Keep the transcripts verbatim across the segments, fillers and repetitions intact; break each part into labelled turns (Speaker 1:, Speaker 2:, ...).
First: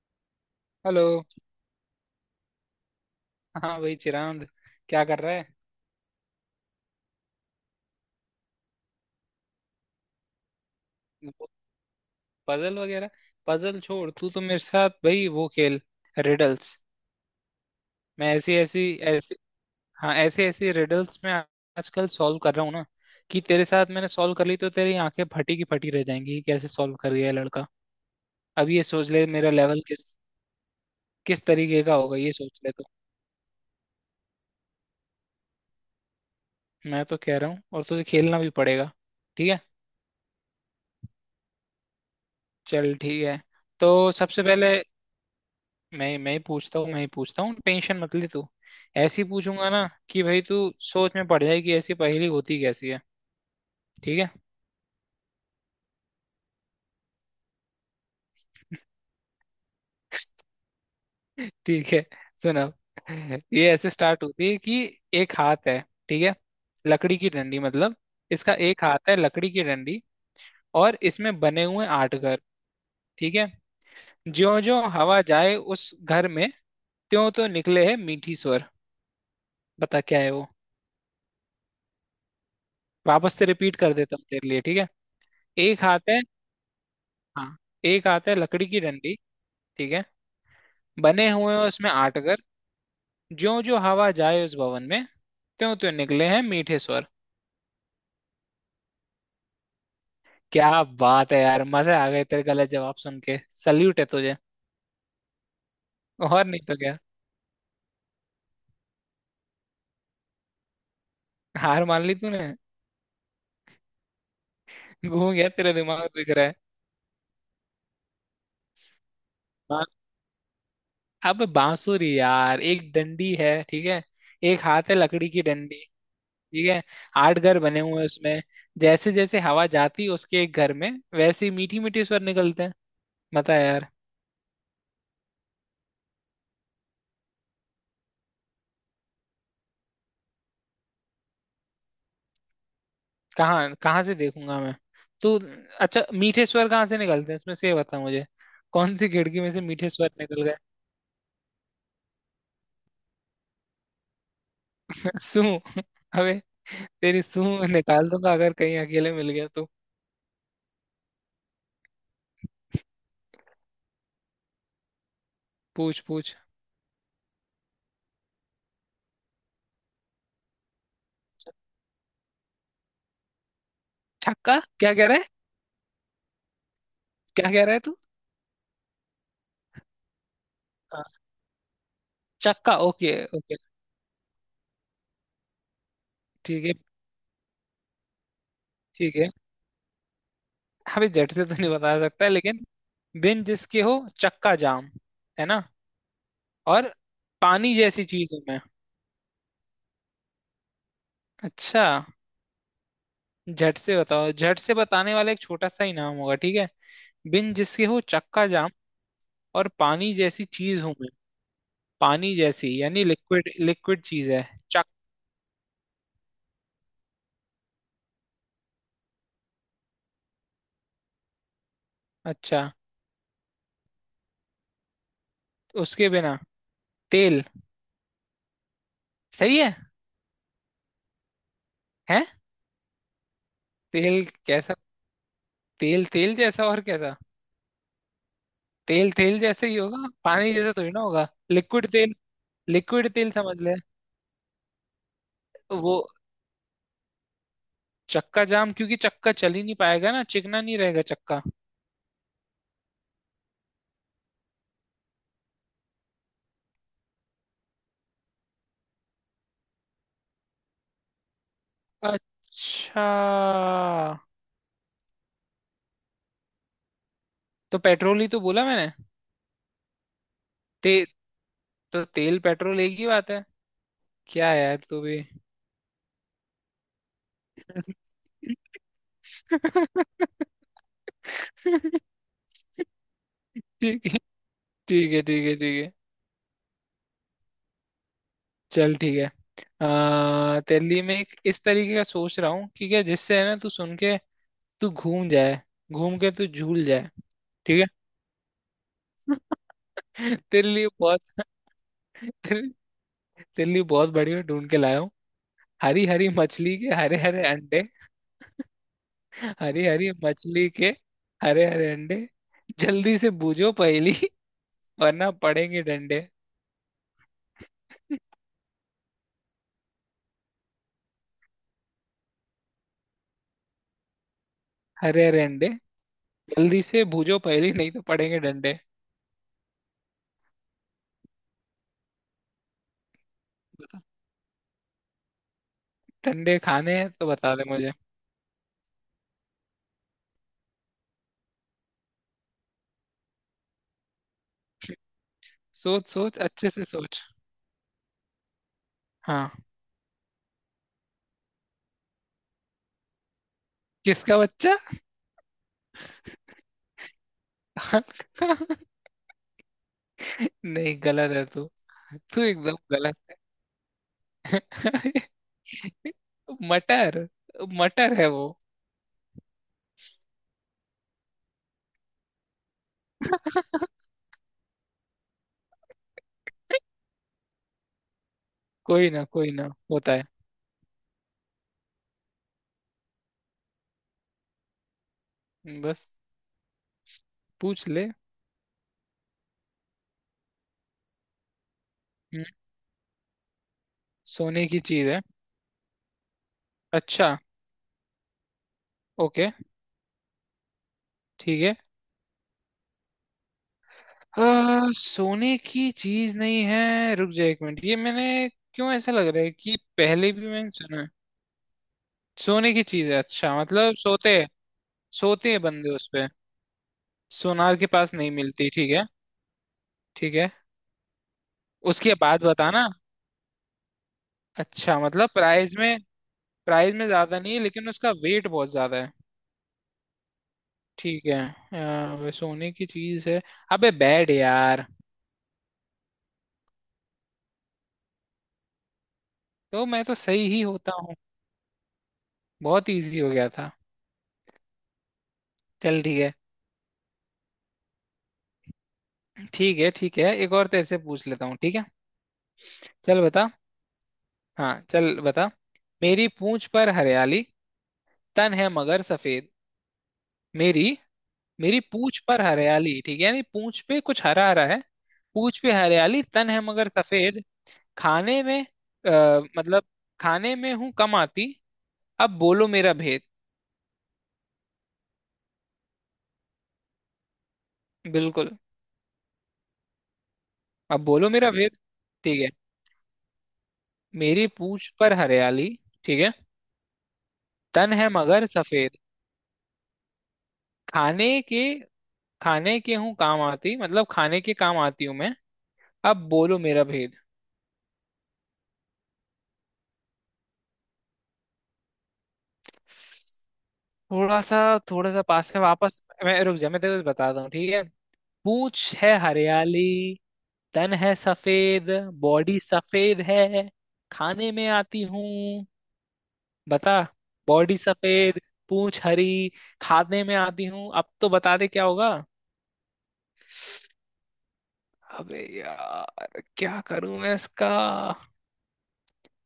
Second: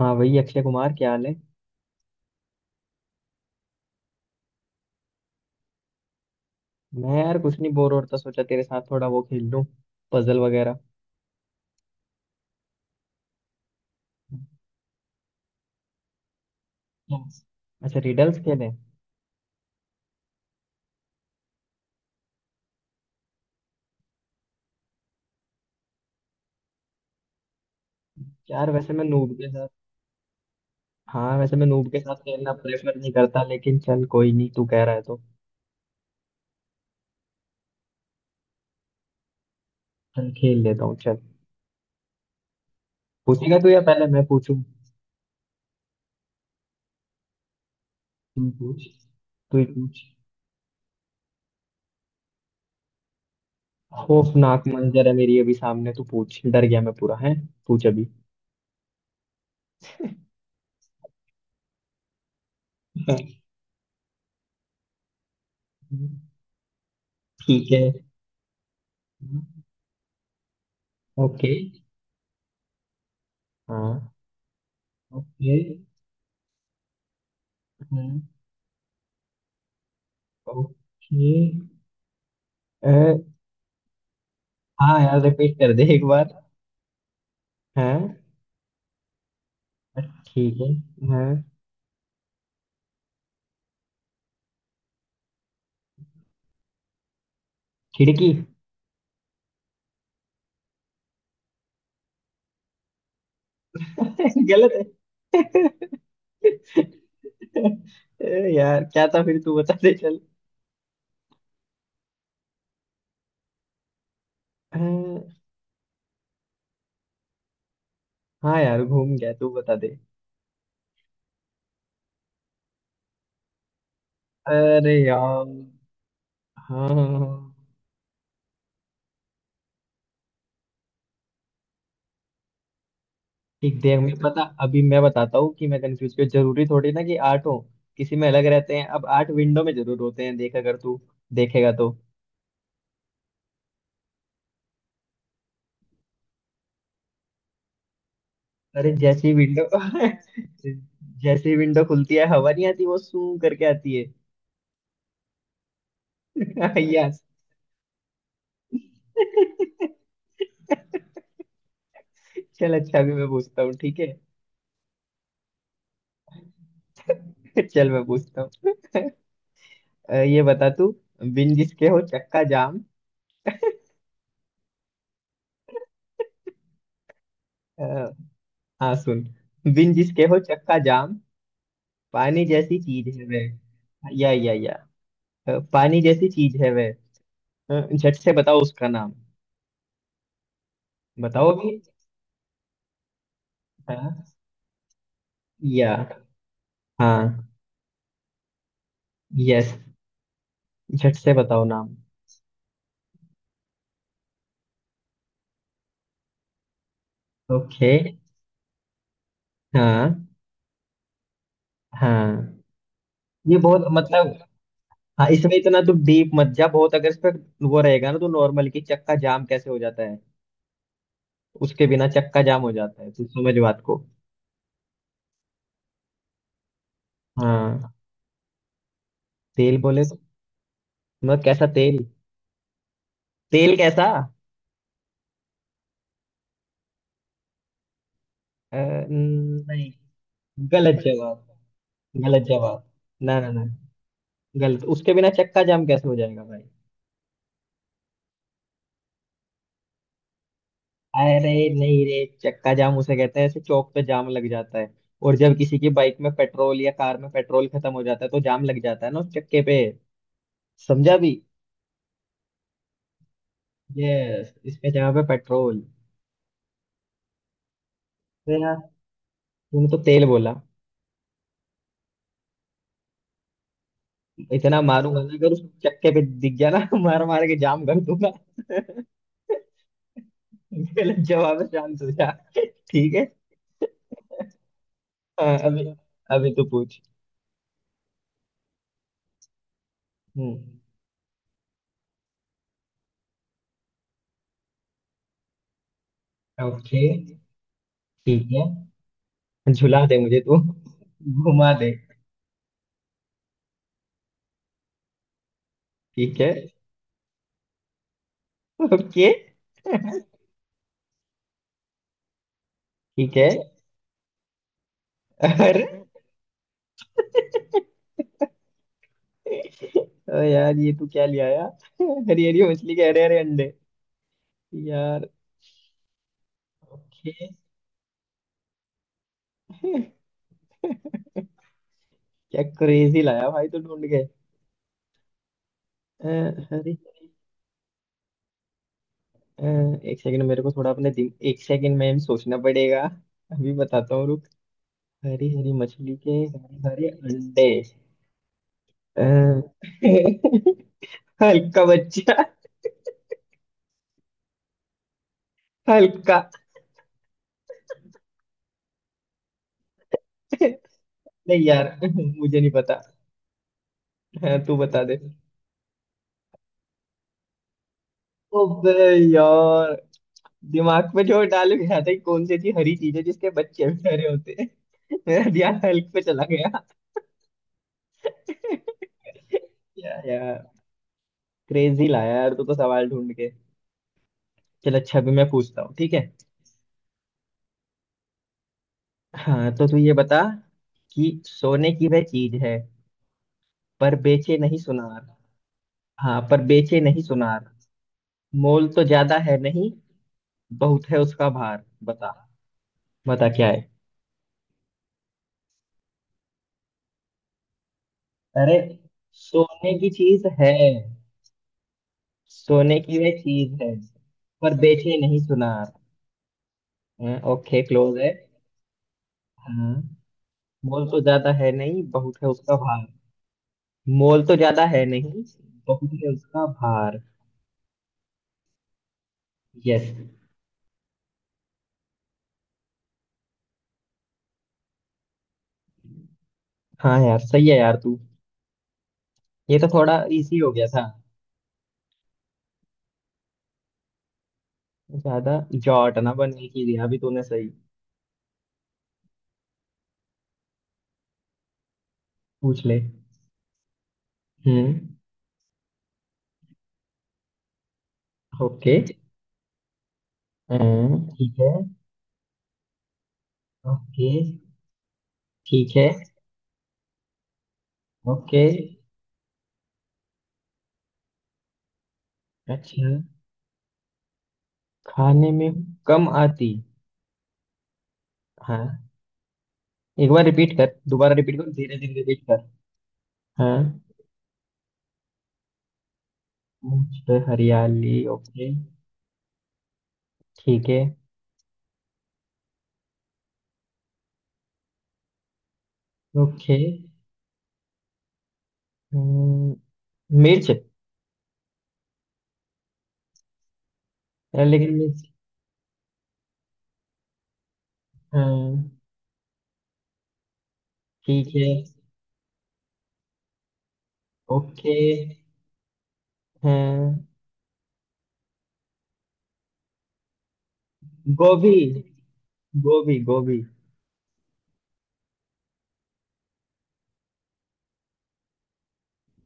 Speaker 1: हाँ, वही अक्षय कुमार.
Speaker 2: हेलो।
Speaker 1: क्या हाल है.
Speaker 2: हाँ भाई चिरांद, क्या कर रहा है?
Speaker 1: मैं यार कुछ नहीं, बोर हो रहा था, सोचा तेरे साथ थोड़ा वो खेल लूं. पजल वगैरह.
Speaker 2: पजल वगैरह? पजल छोड़, तू तो मेरे साथ भाई वो खेल, रिडल्स।
Speaker 1: Yes. अच्छा,
Speaker 2: मैं
Speaker 1: रिडल्स
Speaker 2: ऐसी
Speaker 1: खेले.
Speaker 2: ऐसी ऐसी हाँ, ऐसे ऐसे रिडल्स में आजकल सॉल्व कर रहा हूँ ना कि तेरे साथ मैंने सॉल्व कर ली तो तेरी आंखें फटी की फटी रह जाएंगी कि कैसे सॉल्व कर गया ये लड़का। अब
Speaker 1: यार
Speaker 2: ये
Speaker 1: वैसे मैं
Speaker 2: सोच ले
Speaker 1: नूब के
Speaker 2: मेरा
Speaker 1: साथ.
Speaker 2: लेवल किस
Speaker 1: हाँ,
Speaker 2: किस
Speaker 1: वैसे मैं
Speaker 2: तरीके
Speaker 1: नूब
Speaker 2: का
Speaker 1: के साथ
Speaker 2: होगा, ये
Speaker 1: खेलना
Speaker 2: सोच ले। तो
Speaker 1: प्रेफर नहीं करता, लेकिन चल, कोई नहीं, तू कह रहा है तो.
Speaker 2: मैं तो कह रहा हूँ और तुझे खेलना भी पड़ेगा। ठीक है।
Speaker 1: चल, खेल लेता हूँ, चल.
Speaker 2: चल ठीक है।
Speaker 1: पूछेगा तू या
Speaker 2: तो
Speaker 1: पहले मैं
Speaker 2: सबसे
Speaker 1: पूछूं?
Speaker 2: पहले मैं मैं ही पूछता हूँ, मैं ही पूछता हूँ, टेंशन मत ले तू।
Speaker 1: तू पूछ.
Speaker 2: ऐसी
Speaker 1: तू ही
Speaker 2: पूछूंगा ना
Speaker 1: पूछ.
Speaker 2: कि भाई तू सोच में पड़ जाए कि ऐसी पहेली होती कैसी है। ठीक है।
Speaker 1: खौफनाक मंजर है मेरी अभी सामने, तू पूछ, डर गया मैं पूरा है. पूछ अभी.
Speaker 2: ठीक है। सुनो,
Speaker 1: हाँ.
Speaker 2: ये ऐसे स्टार्ट होती है कि एक हाथ है, ठीक है, लकड़ी की डंडी
Speaker 1: ठीक है.
Speaker 2: मतलब, इसका एक हाथ है लकड़ी की डंडी, और इसमें
Speaker 1: ओके.
Speaker 2: बने हुए आठ घर, ठीक है।
Speaker 1: हाँ.
Speaker 2: ज्यो ज्यो हवा जाए
Speaker 1: ओके.
Speaker 2: उस घर में, त्यों तो निकले है मीठी स्वर। बता क्या है वो।
Speaker 1: ओके. अ,
Speaker 2: वापस से रिपीट कर देता हूँ तेरे लिए, ठीक है।
Speaker 1: हाँ, यार रिपीट कर
Speaker 2: एक
Speaker 1: दे एक
Speaker 2: हाथ है,
Speaker 1: बार.
Speaker 2: हाँ,
Speaker 1: हाँ.
Speaker 2: एक हाथ है लकड़ी की डंडी, ठीक है,
Speaker 1: ठीक है. हाँ.
Speaker 2: बने हुए हैं उसमें आठ घर। ज्यों ज्यों हवा जाए उस भवन में, त्यों त्यों निकले हैं मीठे स्वर।
Speaker 1: खिड़की.
Speaker 2: क्या बात है यार, मजे आ गए तेरे गलत जवाब सुन के। सल्यूट है तुझे।
Speaker 1: गलत है.
Speaker 2: और नहीं तो क्या।
Speaker 1: ए, यार क्या था, फिर तू बता दे, चल.
Speaker 2: हार मान ली तूने।
Speaker 1: अ,
Speaker 2: घूम गया तेरा दिमाग दिख रहा है।
Speaker 1: हाँ यार, घूम गया, तू बता दे.
Speaker 2: बा- अब बांसुरी यार, एक डंडी है, ठीक है, एक हाथ
Speaker 1: अरे
Speaker 2: है लकड़ी की
Speaker 1: यार.
Speaker 2: डंडी, ठीक है,
Speaker 1: हाँ, हाँ,
Speaker 2: आठ
Speaker 1: हाँ.
Speaker 2: घर बने हुए हैं उसमें। जैसे जैसे हवा जाती है उसके एक घर में, वैसे ही मीठी मीठी स्वर निकलते हैं। बता
Speaker 1: ठीक,
Speaker 2: यार।
Speaker 1: देख मैं, पता, अभी मैं बताता हूँ कि मैं कंफ्यूज क्यों. जरूरी थोड़ी ना कि आठ हो. किसी में अलग रहते हैं, अब आठ विंडो में जरूर होते हैं, देख अगर तू देखेगा तो.
Speaker 2: कहाँ कहाँ से देखूंगा मैं तो? अच्छा मीठे स्वर कहाँ से निकलते हैं उसमें से, ये बता मुझे।
Speaker 1: अरे,
Speaker 2: कौन सी
Speaker 1: जैसे ही
Speaker 2: खिड़की में से
Speaker 1: विंडो
Speaker 2: मीठे स्वर निकल गए?
Speaker 1: जैसे ही विंडो खुलती है, हवा नहीं आती, वो सू करके आती है.
Speaker 2: सू। अबे
Speaker 1: यस.
Speaker 2: तेरी सू निकाल दूंगा अगर कहीं अकेले मिल गया तो।
Speaker 1: चल अच्छा, भी मैं पूछता हूँ, ठीक है.
Speaker 2: पूछ पूछ।
Speaker 1: चल, मैं पूछता हूँ. अ, ये बता तू. बिन जिसके हो चक्का जाम.
Speaker 2: छक्का क्या कह रहा है? क्या कह रहा है
Speaker 1: अ,
Speaker 2: तू?
Speaker 1: हाँ, सुन. बिन जिसके हो चक्का
Speaker 2: हाँ,
Speaker 1: जाम. पानी
Speaker 2: चक्का,
Speaker 1: जैसी
Speaker 2: ओके
Speaker 1: चीज है
Speaker 2: ओके,
Speaker 1: वह, या या या अ, पानी जैसी चीज
Speaker 2: ठीक
Speaker 1: है
Speaker 2: है,
Speaker 1: वह. अ, झट से बताओ उसका नाम.
Speaker 2: ठीक है, अभी झट से
Speaker 1: बताओ
Speaker 2: तो नहीं
Speaker 1: भी.
Speaker 2: बता सकता लेकिन, बिन जिसके हो
Speaker 1: हाँ.
Speaker 2: चक्का जाम, है ना,
Speaker 1: या.
Speaker 2: और
Speaker 1: हाँ.
Speaker 2: पानी जैसी चीज हूं मैं।
Speaker 1: यस. झट से बताओ
Speaker 2: अच्छा,
Speaker 1: नाम.
Speaker 2: झट से बताओ, झट से बताने वाला एक छोटा सा ही नाम होगा, ठीक है। बिन जिसके
Speaker 1: ओके.
Speaker 2: हो चक्का जाम, और पानी
Speaker 1: हाँ.
Speaker 2: जैसी चीज हूं मैं। पानी
Speaker 1: हाँ.
Speaker 2: जैसी यानी लिक्विड,
Speaker 1: ये बहुत
Speaker 2: लिक्विड
Speaker 1: मतलब.
Speaker 2: चीज है। चक
Speaker 1: हाँ, इसमें इतना तो डीप मत जा. बहुत अगर इस पे वो रहेगा ना तो नॉर्मल की चक्का जाम कैसे हो जाता है. उसके बिना चक्का
Speaker 2: अच्छा,
Speaker 1: जाम हो जाता है, तू समझ बात को.
Speaker 2: उसके बिना, तेल।
Speaker 1: हाँ.
Speaker 2: सही है।
Speaker 1: तेल बोले तो. मतलब कैसा तेल.
Speaker 2: है,
Speaker 1: तेल कैसा.
Speaker 2: तेल कैसा? तेल तेल जैसा और कैसा?
Speaker 1: अ,
Speaker 2: तेल तेल
Speaker 1: न-
Speaker 2: जैसे ही
Speaker 1: नहीं
Speaker 2: होगा, पानी जैसा थोड़ी
Speaker 1: गलत
Speaker 2: ना होगा,
Speaker 1: जवाब.
Speaker 2: लिक्विड तेल।
Speaker 1: गलत जवाब.
Speaker 2: लिक्विड तेल
Speaker 1: ना, ना,
Speaker 2: समझ
Speaker 1: ना.
Speaker 2: ले।
Speaker 1: गलत. उसके बिना चक्का जाम
Speaker 2: वो
Speaker 1: कैसे हो जाएगा भाई?
Speaker 2: चक्का जाम, क्योंकि चक्का चल ही नहीं पाएगा ना, चिकना नहीं रहेगा चक्का।
Speaker 1: अरे. नहीं रे, चक्का जाम उसे कहते हैं, ऐसे चौक पे जाम लग जाता है. और जब किसी की बाइक में पेट्रोल या कार में पेट्रोल खत्म हो जाता है, तो जाम लग जाता है ना उस चक्के पे. समझा भी.
Speaker 2: अच्छा,
Speaker 1: यस, इसमें जगह पे पेट्रोल.
Speaker 2: तो पेट्रोल ही तो
Speaker 1: तो
Speaker 2: बोला
Speaker 1: यार,
Speaker 2: मैंने।
Speaker 1: तूने तो तेल बोला.
Speaker 2: ते, तो तेल पेट्रोल एक ही बात है। क्या यार
Speaker 1: इतना
Speaker 2: तू भी।
Speaker 1: मारूंगा ना, अगर उस चक्के पे दिख गया ना मार मार के जाम कर दूंगा. गलत जवाब है, शांत हो जा. ठीक है.
Speaker 2: ठीक है ठीक है ठीक है
Speaker 1: हाँ,
Speaker 2: ठीक
Speaker 1: अभी
Speaker 2: है।
Speaker 1: अभी तू पूछ.
Speaker 2: चल ठीक है। आ,
Speaker 1: हम्म.
Speaker 2: तेरे लिए मैं एक इस तरीके का सोच रहा हूँ कि क्या, जिससे है ना तू सुन के तू घूम जाए, घूम के तू झूल
Speaker 1: ओके.
Speaker 2: जाए, ठीक है।
Speaker 1: ठीक है. झुला दे मुझे तू,
Speaker 2: तेरे लिए बहुत
Speaker 1: घुमा दे.
Speaker 2: तेरे, तेरे लिए बहुत बढ़िया ढूंढ के लाया हूँ। हरी हरी
Speaker 1: ठीक है.
Speaker 2: मछली के हरे हरे अंडे।
Speaker 1: ओके.
Speaker 2: हरी हरी मछली के हरे हरे अंडे, जल्दी से
Speaker 1: ठीक है.
Speaker 2: बूझो पहेली, वरना पड़ेंगे
Speaker 1: अरे
Speaker 2: डंडे।
Speaker 1: ओ यार, ये तू क्या ले आया? हरी हरी मछली के हरे हरे अंडे.
Speaker 2: अरे
Speaker 1: यार.
Speaker 2: अरे अंडे, जल्दी से भूजो
Speaker 1: ओके.
Speaker 2: पहली, नहीं तो पड़ेंगे डंडे।
Speaker 1: क्या क्रेजी लाया भाई तो
Speaker 2: बता।
Speaker 1: ढूंढ के. अ,
Speaker 2: डंडे
Speaker 1: अरे.
Speaker 2: खाने हैं तो बता दे मुझे।
Speaker 1: अ, एक सेकंड मेरे को थोड़ा अपने दिन, एक सेकंड में सोचना पड़ेगा. अभी बताता हूँ, रुक. हरी हरी
Speaker 2: सोच
Speaker 1: मछली के
Speaker 2: सोच अच्छे से
Speaker 1: हरे हरे
Speaker 2: सोच।
Speaker 1: अंडे. अ,
Speaker 2: हाँ।
Speaker 1: हल्का बच्चा.
Speaker 2: किसका बच्चा?
Speaker 1: हल्का.
Speaker 2: नहीं गलत है
Speaker 1: नहीं
Speaker 2: तू।
Speaker 1: यार,
Speaker 2: तू
Speaker 1: मुझे नहीं
Speaker 2: एकदम
Speaker 1: पता.
Speaker 2: गलत है।
Speaker 1: हाँ, तू बता दे.
Speaker 2: मटर। मटर है वो।
Speaker 1: ओबे. यार. दिमाग पे जो डाल गया था कि कौन सी ऐसी हरी चीज है जिसके बच्चे भी हरे होते हैं. मेरा ध्यान हल्क पे चला गया.
Speaker 2: कोई ना, कोई ना होता
Speaker 1: या
Speaker 2: है।
Speaker 1: यार. क्रेजी लाया यार तू तो सवाल ढूंढ के. चल अच्छा, अभी मैं पूछता हूँ, ठीक
Speaker 2: बस,
Speaker 1: है.
Speaker 2: पूछ ले।
Speaker 1: हाँ तो तू ये बता कि सोने की वह
Speaker 2: हम्म,
Speaker 1: चीज है, पर बेचे
Speaker 2: सोने
Speaker 1: नहीं
Speaker 2: की चीज है?
Speaker 1: सुनार. हाँ, पर बेचे नहीं
Speaker 2: अच्छा,
Speaker 1: सुनार. मोल तो ज्यादा
Speaker 2: ओके,
Speaker 1: है नहीं, बहुत है उसका
Speaker 2: ठीक है,
Speaker 1: भार. बता. बता क्या है.
Speaker 2: आ, सोने की चीज नहीं है, रुक जा एक मिनट, ये मैंने
Speaker 1: अरे.
Speaker 2: क्यों ऐसा लग रहा है कि
Speaker 1: सोने की
Speaker 2: पहले
Speaker 1: चीज
Speaker 2: भी मैंने
Speaker 1: है.
Speaker 2: सुना है। सोने की
Speaker 1: सोने
Speaker 2: चीज है,
Speaker 1: की वह
Speaker 2: अच्छा
Speaker 1: चीज है,
Speaker 2: मतलब सोते हैं।
Speaker 1: पर बेचे नहीं
Speaker 2: सोते हैं
Speaker 1: सुनार.
Speaker 2: बंदे उस पे।
Speaker 1: हाँ,
Speaker 2: सोनार
Speaker 1: ओके,
Speaker 2: के पास
Speaker 1: क्लोज है.
Speaker 2: नहीं मिलती, ठीक है।
Speaker 1: हाँ.
Speaker 2: ठीक है।
Speaker 1: मोल तो ज्यादा है नहीं,
Speaker 2: उसके
Speaker 1: बहुत
Speaker 2: बाद
Speaker 1: है उसका
Speaker 2: बताना।
Speaker 1: भार. मोल तो ज्यादा
Speaker 2: अच्छा
Speaker 1: है
Speaker 2: मतलब
Speaker 1: नहीं,
Speaker 2: प्राइस में
Speaker 1: बहुत है उसका
Speaker 2: प्राइस में
Speaker 1: भार.
Speaker 2: ज्यादा नहीं है लेकिन उसका वेट बहुत ज्यादा है।
Speaker 1: यस.
Speaker 2: ठीक है। आ, वे सोने की चीज है। अबे बैड यार।
Speaker 1: हाँ यार, सही है यार तू. ये
Speaker 2: तो
Speaker 1: तो
Speaker 2: मैं तो
Speaker 1: थोड़ा
Speaker 2: सही
Speaker 1: इजी
Speaker 2: ही
Speaker 1: हो गया
Speaker 2: होता
Speaker 1: था.
Speaker 2: हूँ। बहुत इजी हो गया था।
Speaker 1: ज्यादा.
Speaker 2: चल
Speaker 1: जॉट
Speaker 2: ठीक
Speaker 1: ना
Speaker 2: है।
Speaker 1: बनने की दिया अभी तूने सही.
Speaker 2: ठीक है ठीक है, एक और तेरे से पूछ लेता हूँ, ठीक है।
Speaker 1: पूछ ले.
Speaker 2: चल बता। हाँ
Speaker 1: हम्म.
Speaker 2: चल बता। मेरी पूंछ पर हरियाली, तन है
Speaker 1: ओके.
Speaker 2: मगर सफेद। मेरी
Speaker 1: हम्म, ठीक है.
Speaker 2: मेरी पूंछ पर हरियाली, ठीक है, यानी पूंछ पे कुछ
Speaker 1: ओके.
Speaker 2: हरा हरा है। पूंछ पे
Speaker 1: ठीक है.
Speaker 2: हरियाली, तन है मगर सफेद, खाने में,
Speaker 1: ओके.
Speaker 2: आ, मतलब खाने में हूं कम आती, अब बोलो मेरा
Speaker 1: अच्छा.
Speaker 2: भेद।
Speaker 1: खाने में कम आती.
Speaker 2: बिल्कुल।
Speaker 1: हाँ. एक बार रिपीट कर,
Speaker 2: अब बोलो
Speaker 1: दोबारा
Speaker 2: मेरा
Speaker 1: रिपीट कर,
Speaker 2: भेद,
Speaker 1: धीरे धीरे
Speaker 2: ठीक
Speaker 1: रिपीट
Speaker 2: है।
Speaker 1: कर. हाँ.
Speaker 2: मेरी पूंछ पर हरियाली, ठीक है,
Speaker 1: मुझ पे
Speaker 2: तन है
Speaker 1: हरियाली,
Speaker 2: मगर
Speaker 1: ओके.
Speaker 2: सफेद,
Speaker 1: ठीक है.
Speaker 2: खाने के खाने के हूँ काम आती, मतलब खाने के काम आती हूँ मैं, अब बोलो
Speaker 1: ओके.
Speaker 2: मेरा भेद।
Speaker 1: हम्म, मिर्च.
Speaker 2: थोड़ा सा।
Speaker 1: अ, लेकिन
Speaker 2: थोड़ा सा
Speaker 1: मिर्च.
Speaker 2: पास है, वापस मैं रुक जा, मैं तेरे को बताता हूँ, ठीक है।
Speaker 1: हाँ.
Speaker 2: पूंछ है हरियाली, तन है
Speaker 1: ठीक है.
Speaker 2: सफेद। बॉडी सफेद है, खाने में
Speaker 1: ओके.
Speaker 2: आती हूँ। बता।
Speaker 1: हाँ.
Speaker 2: बॉडी सफेद, पूंछ हरी, खाने में आती हूँ, अब तो बता दे
Speaker 1: गोभी.
Speaker 2: क्या होगा।
Speaker 1: गोभी, गोभी.
Speaker 2: अबे यार क्या करूं मैं इसका।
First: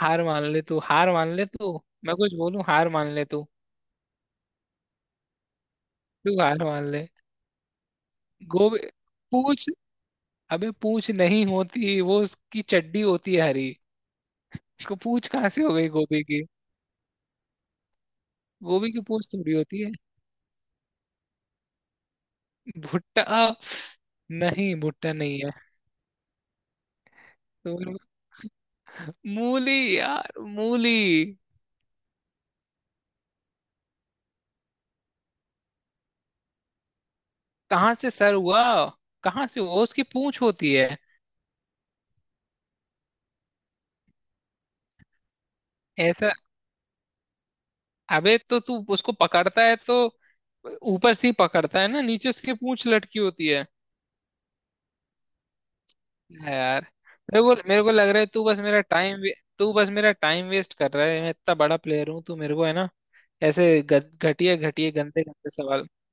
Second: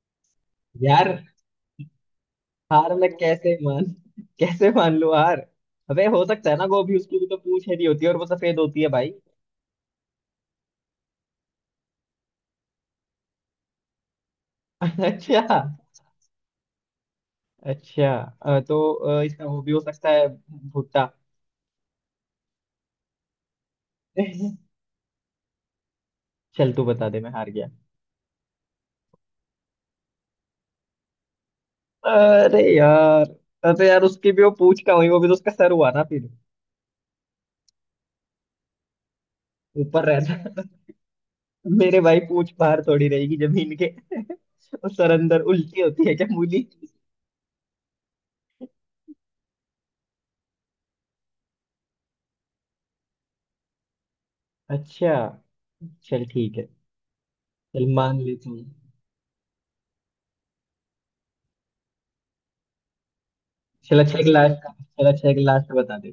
Speaker 2: हार मान ले तू,
Speaker 1: यार.
Speaker 2: हार मान ले तू, मैं कुछ बोलूं, हार
Speaker 1: हार मैं
Speaker 2: मान ले तू।
Speaker 1: कैसे मान. कैसे मान लूं हार. अबे, हो
Speaker 2: तू
Speaker 1: सकता है
Speaker 2: हार
Speaker 1: ना
Speaker 2: मान
Speaker 1: गोभी,
Speaker 2: ले।
Speaker 1: उसकी भी तो पूंछ हरी होती है और वो सफेद
Speaker 2: गोभी?
Speaker 1: होती है भाई.
Speaker 2: पूछ, अबे पूंछ नहीं होती, वो उसकी चड्डी होती है हरी। उसको पूंछ कहाँ
Speaker 1: अच्छा.
Speaker 2: से हो गई गोभी की?
Speaker 1: अच्छा. अ,
Speaker 2: गोभी
Speaker 1: तो
Speaker 2: की
Speaker 1: अ,
Speaker 2: पूंछ
Speaker 1: इसका
Speaker 2: थोड़ी
Speaker 1: वो भी हो
Speaker 2: होती है।
Speaker 1: सकता है. भुट्टा.
Speaker 2: भुट्टा? नहीं भुट्टा नहीं है।
Speaker 1: चल, तू बता दे, मैं हार गया.
Speaker 2: तो मूली यार, मूली।
Speaker 1: अरे यार. अरे यार, उसकी भी वो पूंछ का हुई, वो भी तो उसका सर हुआ ना फिर.
Speaker 2: कहाँ से सर हुआ? कहाँ से हुआ, उसकी
Speaker 1: ऊपर
Speaker 2: पूंछ
Speaker 1: रहता.
Speaker 2: होती है।
Speaker 1: मेरे भाई, पूंछ बाहर थोड़ी रहेगी जमीन के. और सर अंदर उल्टी होती है क्या
Speaker 2: ऐसा,
Speaker 1: मूली?
Speaker 2: अबे तो तू उसको पकड़ता है तो ऊपर से ही पकड़ता है ना, नीचे उसकी पूंछ लटकी होती है।
Speaker 1: अच्छा. चल
Speaker 2: है
Speaker 1: ठीक है.
Speaker 2: यार। मेरे को मेरे
Speaker 1: चल,
Speaker 2: को लग
Speaker 1: मान
Speaker 2: रहा है, तू
Speaker 1: लेता
Speaker 2: बस
Speaker 1: हूँ.
Speaker 2: मेरा टाइम तू बस मेरा टाइम वेस्ट कर रहा है। मैं इतना बड़ा प्लेयर हूँ, तू मेरे को है ना ऐसे
Speaker 1: चल अच्छा
Speaker 2: गद-
Speaker 1: एक
Speaker 2: घटिया
Speaker 1: लास्ट
Speaker 2: घटिया
Speaker 1: चल
Speaker 2: गंदे
Speaker 1: अच्छा एक
Speaker 2: गंदे
Speaker 1: लास्ट
Speaker 2: सवाल।
Speaker 1: बता दे.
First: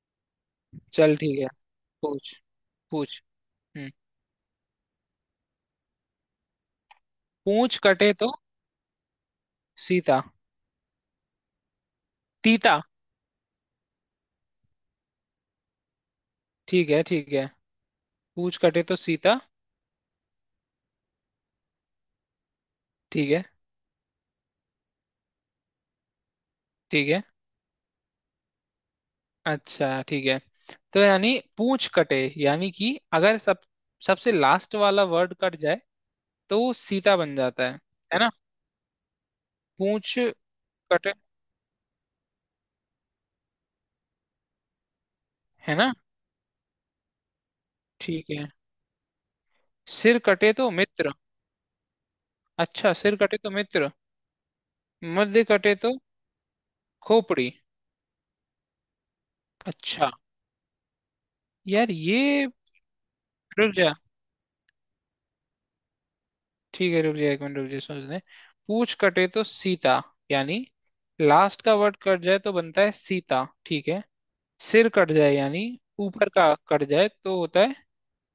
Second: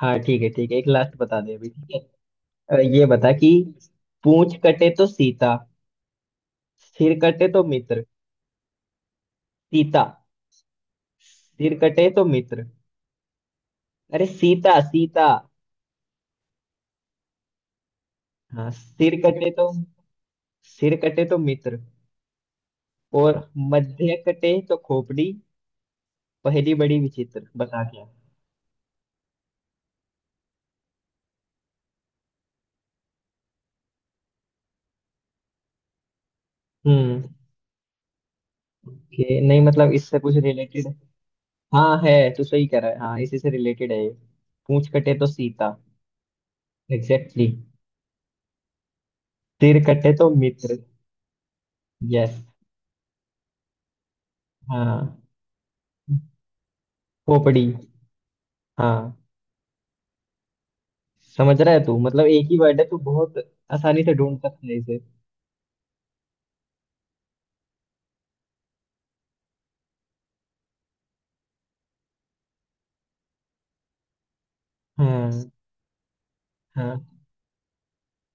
Speaker 1: हाँ ठीक है, ठीक है, एक लास्ट
Speaker 2: चल ठीक
Speaker 1: बता
Speaker 2: है।
Speaker 1: दे अभी, ठीक है.
Speaker 2: पूछ
Speaker 1: अ, ये
Speaker 2: पूछ।
Speaker 1: बता कि
Speaker 2: हम्म
Speaker 1: पूंछ कटे तो सीता, सिर कटे तो
Speaker 2: पूछ
Speaker 1: मित्र.
Speaker 2: कटे तो
Speaker 1: सीता.
Speaker 2: सीता?
Speaker 1: सिर कटे तो मित्र.
Speaker 2: तीता?
Speaker 1: अरे, सीता, सीता.
Speaker 2: ठीक है ठीक है। पूछ
Speaker 1: हाँ,
Speaker 2: कटे तो
Speaker 1: सिर
Speaker 2: सीता,
Speaker 1: कटे तो सिर कटे तो मित्र.
Speaker 2: ठीक
Speaker 1: और
Speaker 2: है
Speaker 1: मध्य कटे तो खोपड़ी. पहली बड़ी
Speaker 2: ठीक है।
Speaker 1: विचित्र, बता क्या.
Speaker 2: अच्छा ठीक है। तो यानी पूछ कटे, यानी कि अगर सब सबसे लास्ट वाला वर्ड कट जाए तो वो सीता
Speaker 1: हम्म.
Speaker 2: बन जाता है है ना।
Speaker 1: कि नहीं, मतलब
Speaker 2: पूछ
Speaker 1: इससे कुछ रिलेटेड.
Speaker 2: कटे,
Speaker 1: हाँ है, तो सही कह रहा है. हाँ, इसी से रिलेटेड है ये. पूंछ कटे तो
Speaker 2: है
Speaker 1: सीता.
Speaker 2: ना,
Speaker 1: एग्जैक्टली, exactly.
Speaker 2: ठीक है।
Speaker 1: तीर कटे
Speaker 2: सिर
Speaker 1: तो
Speaker 2: कटे तो
Speaker 1: मित्र.
Speaker 2: मित्र।
Speaker 1: यस.
Speaker 2: अच्छा सिर कटे तो मित्र।
Speaker 1: हाँ.
Speaker 2: मध्य कटे तो खोपड़ी।
Speaker 1: पोपड़ी. हाँ.
Speaker 2: अच्छा।
Speaker 1: समझ रहा है
Speaker 2: यार
Speaker 1: तू, मतलब
Speaker 2: ये
Speaker 1: एक ही वर्ड है, तू बहुत
Speaker 2: रुक जा,
Speaker 1: आसानी से ढूंढ सकता है इसे.
Speaker 2: ठीक है, रुक जा एक मिनट, रुक जा सोचने। पूछ कटे तो सीता, यानी लास्ट का वर्ड कट जाए तो बनता है सीता, ठीक है। सिर कट जाए
Speaker 1: हाँ.
Speaker 2: यानी ऊपर का कट
Speaker 1: हाँ,
Speaker 2: जाए तो होता है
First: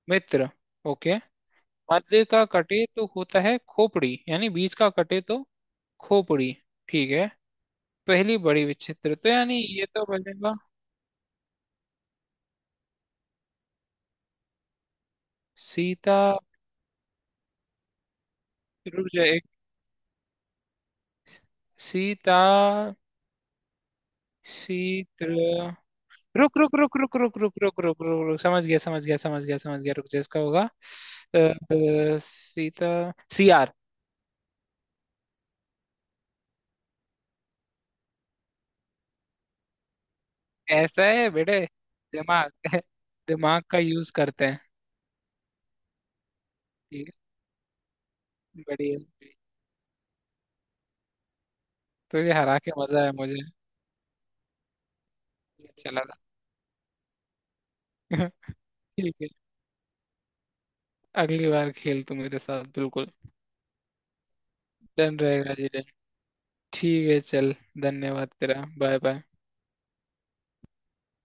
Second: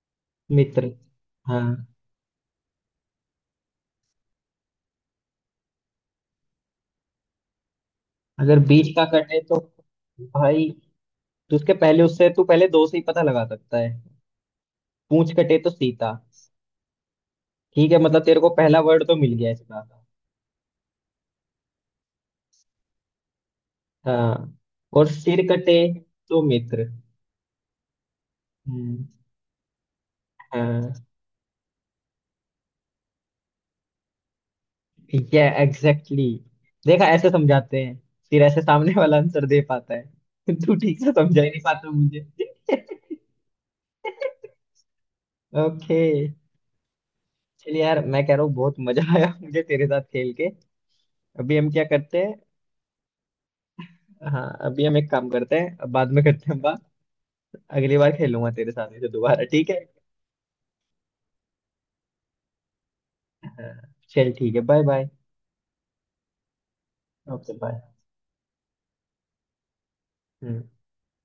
Speaker 2: मित्र।
Speaker 1: मित्र.
Speaker 2: ओके।
Speaker 1: हाँ.
Speaker 2: मध्य का कटे तो होता है खोपड़ी, यानी बीच का कटे तो खोपड़ी, ठीक है। पहली
Speaker 1: अगर
Speaker 2: बड़ी
Speaker 1: बीच का
Speaker 2: विचित्र, तो
Speaker 1: कटे
Speaker 2: यानी
Speaker 1: तो
Speaker 2: ये तो बनेगा
Speaker 1: भाई, तो उसके पहले उससे तू पहले दो से ही पता लगा सकता है. पूंछ कटे तो सीता.
Speaker 2: सीता,
Speaker 1: ठीक है, मतलब तेरे को पहला वर्ड
Speaker 2: रुक
Speaker 1: तो
Speaker 2: जाए
Speaker 1: मिल
Speaker 2: एक,
Speaker 1: गया इसका.
Speaker 2: सीता,
Speaker 1: हाँ. और
Speaker 2: सीत्र।
Speaker 1: सिर कटे तो
Speaker 2: रुक रुक
Speaker 1: मित्र.
Speaker 2: रुक रुक रुक रुक रुक रुक रुक रुक, समझ गया समझ
Speaker 1: हम्म,
Speaker 2: गया समझ गया समझ गया, रुक जा इसका होगा,
Speaker 1: हाँ.
Speaker 2: अ, अ, सीता, सी आर।
Speaker 1: ठीक है, एग्जैक्टली, exactly. देखा, ऐसे समझाते हैं, फिर ऐसे सामने वाला आंसर दे पाता है. तू ठीक
Speaker 2: ऐसा
Speaker 1: से
Speaker 2: है
Speaker 1: समझा ही
Speaker 2: बेटे।
Speaker 1: नहीं पाता मुझे.
Speaker 2: दिमाग दिमाग का यूज करते हैं।
Speaker 1: ओके.
Speaker 2: ठीक
Speaker 1: चलिए यार, मैं कह रहा हूँ
Speaker 2: है,
Speaker 1: बहुत
Speaker 2: बढ़िया।
Speaker 1: मजा आया मुझे तेरे साथ खेल के. अभी हम क्या
Speaker 2: तो
Speaker 1: करते
Speaker 2: ये
Speaker 1: हैं.
Speaker 2: हरा के मजा है मुझे।
Speaker 1: हाँ, अभी हम एक काम करते हैं, अब
Speaker 2: अच्छा
Speaker 1: बाद
Speaker 2: लगा।
Speaker 1: में करते हैं बात. अगली बार खेलूंगा तेरे
Speaker 2: ठीक
Speaker 1: साथ ऐसे
Speaker 2: है।
Speaker 1: दोबारा, ठीक है.
Speaker 2: अगली बार खेल तू मेरे साथ बिल्कुल।
Speaker 1: हाँ, चल ठीक है, बाय बाय.
Speaker 2: डन रहेगा जी डन। ठीक है
Speaker 1: ओके,
Speaker 2: चल।
Speaker 1: बाय.
Speaker 2: धन्यवाद तेरा, बाय बाय।
Speaker 1: हम्म.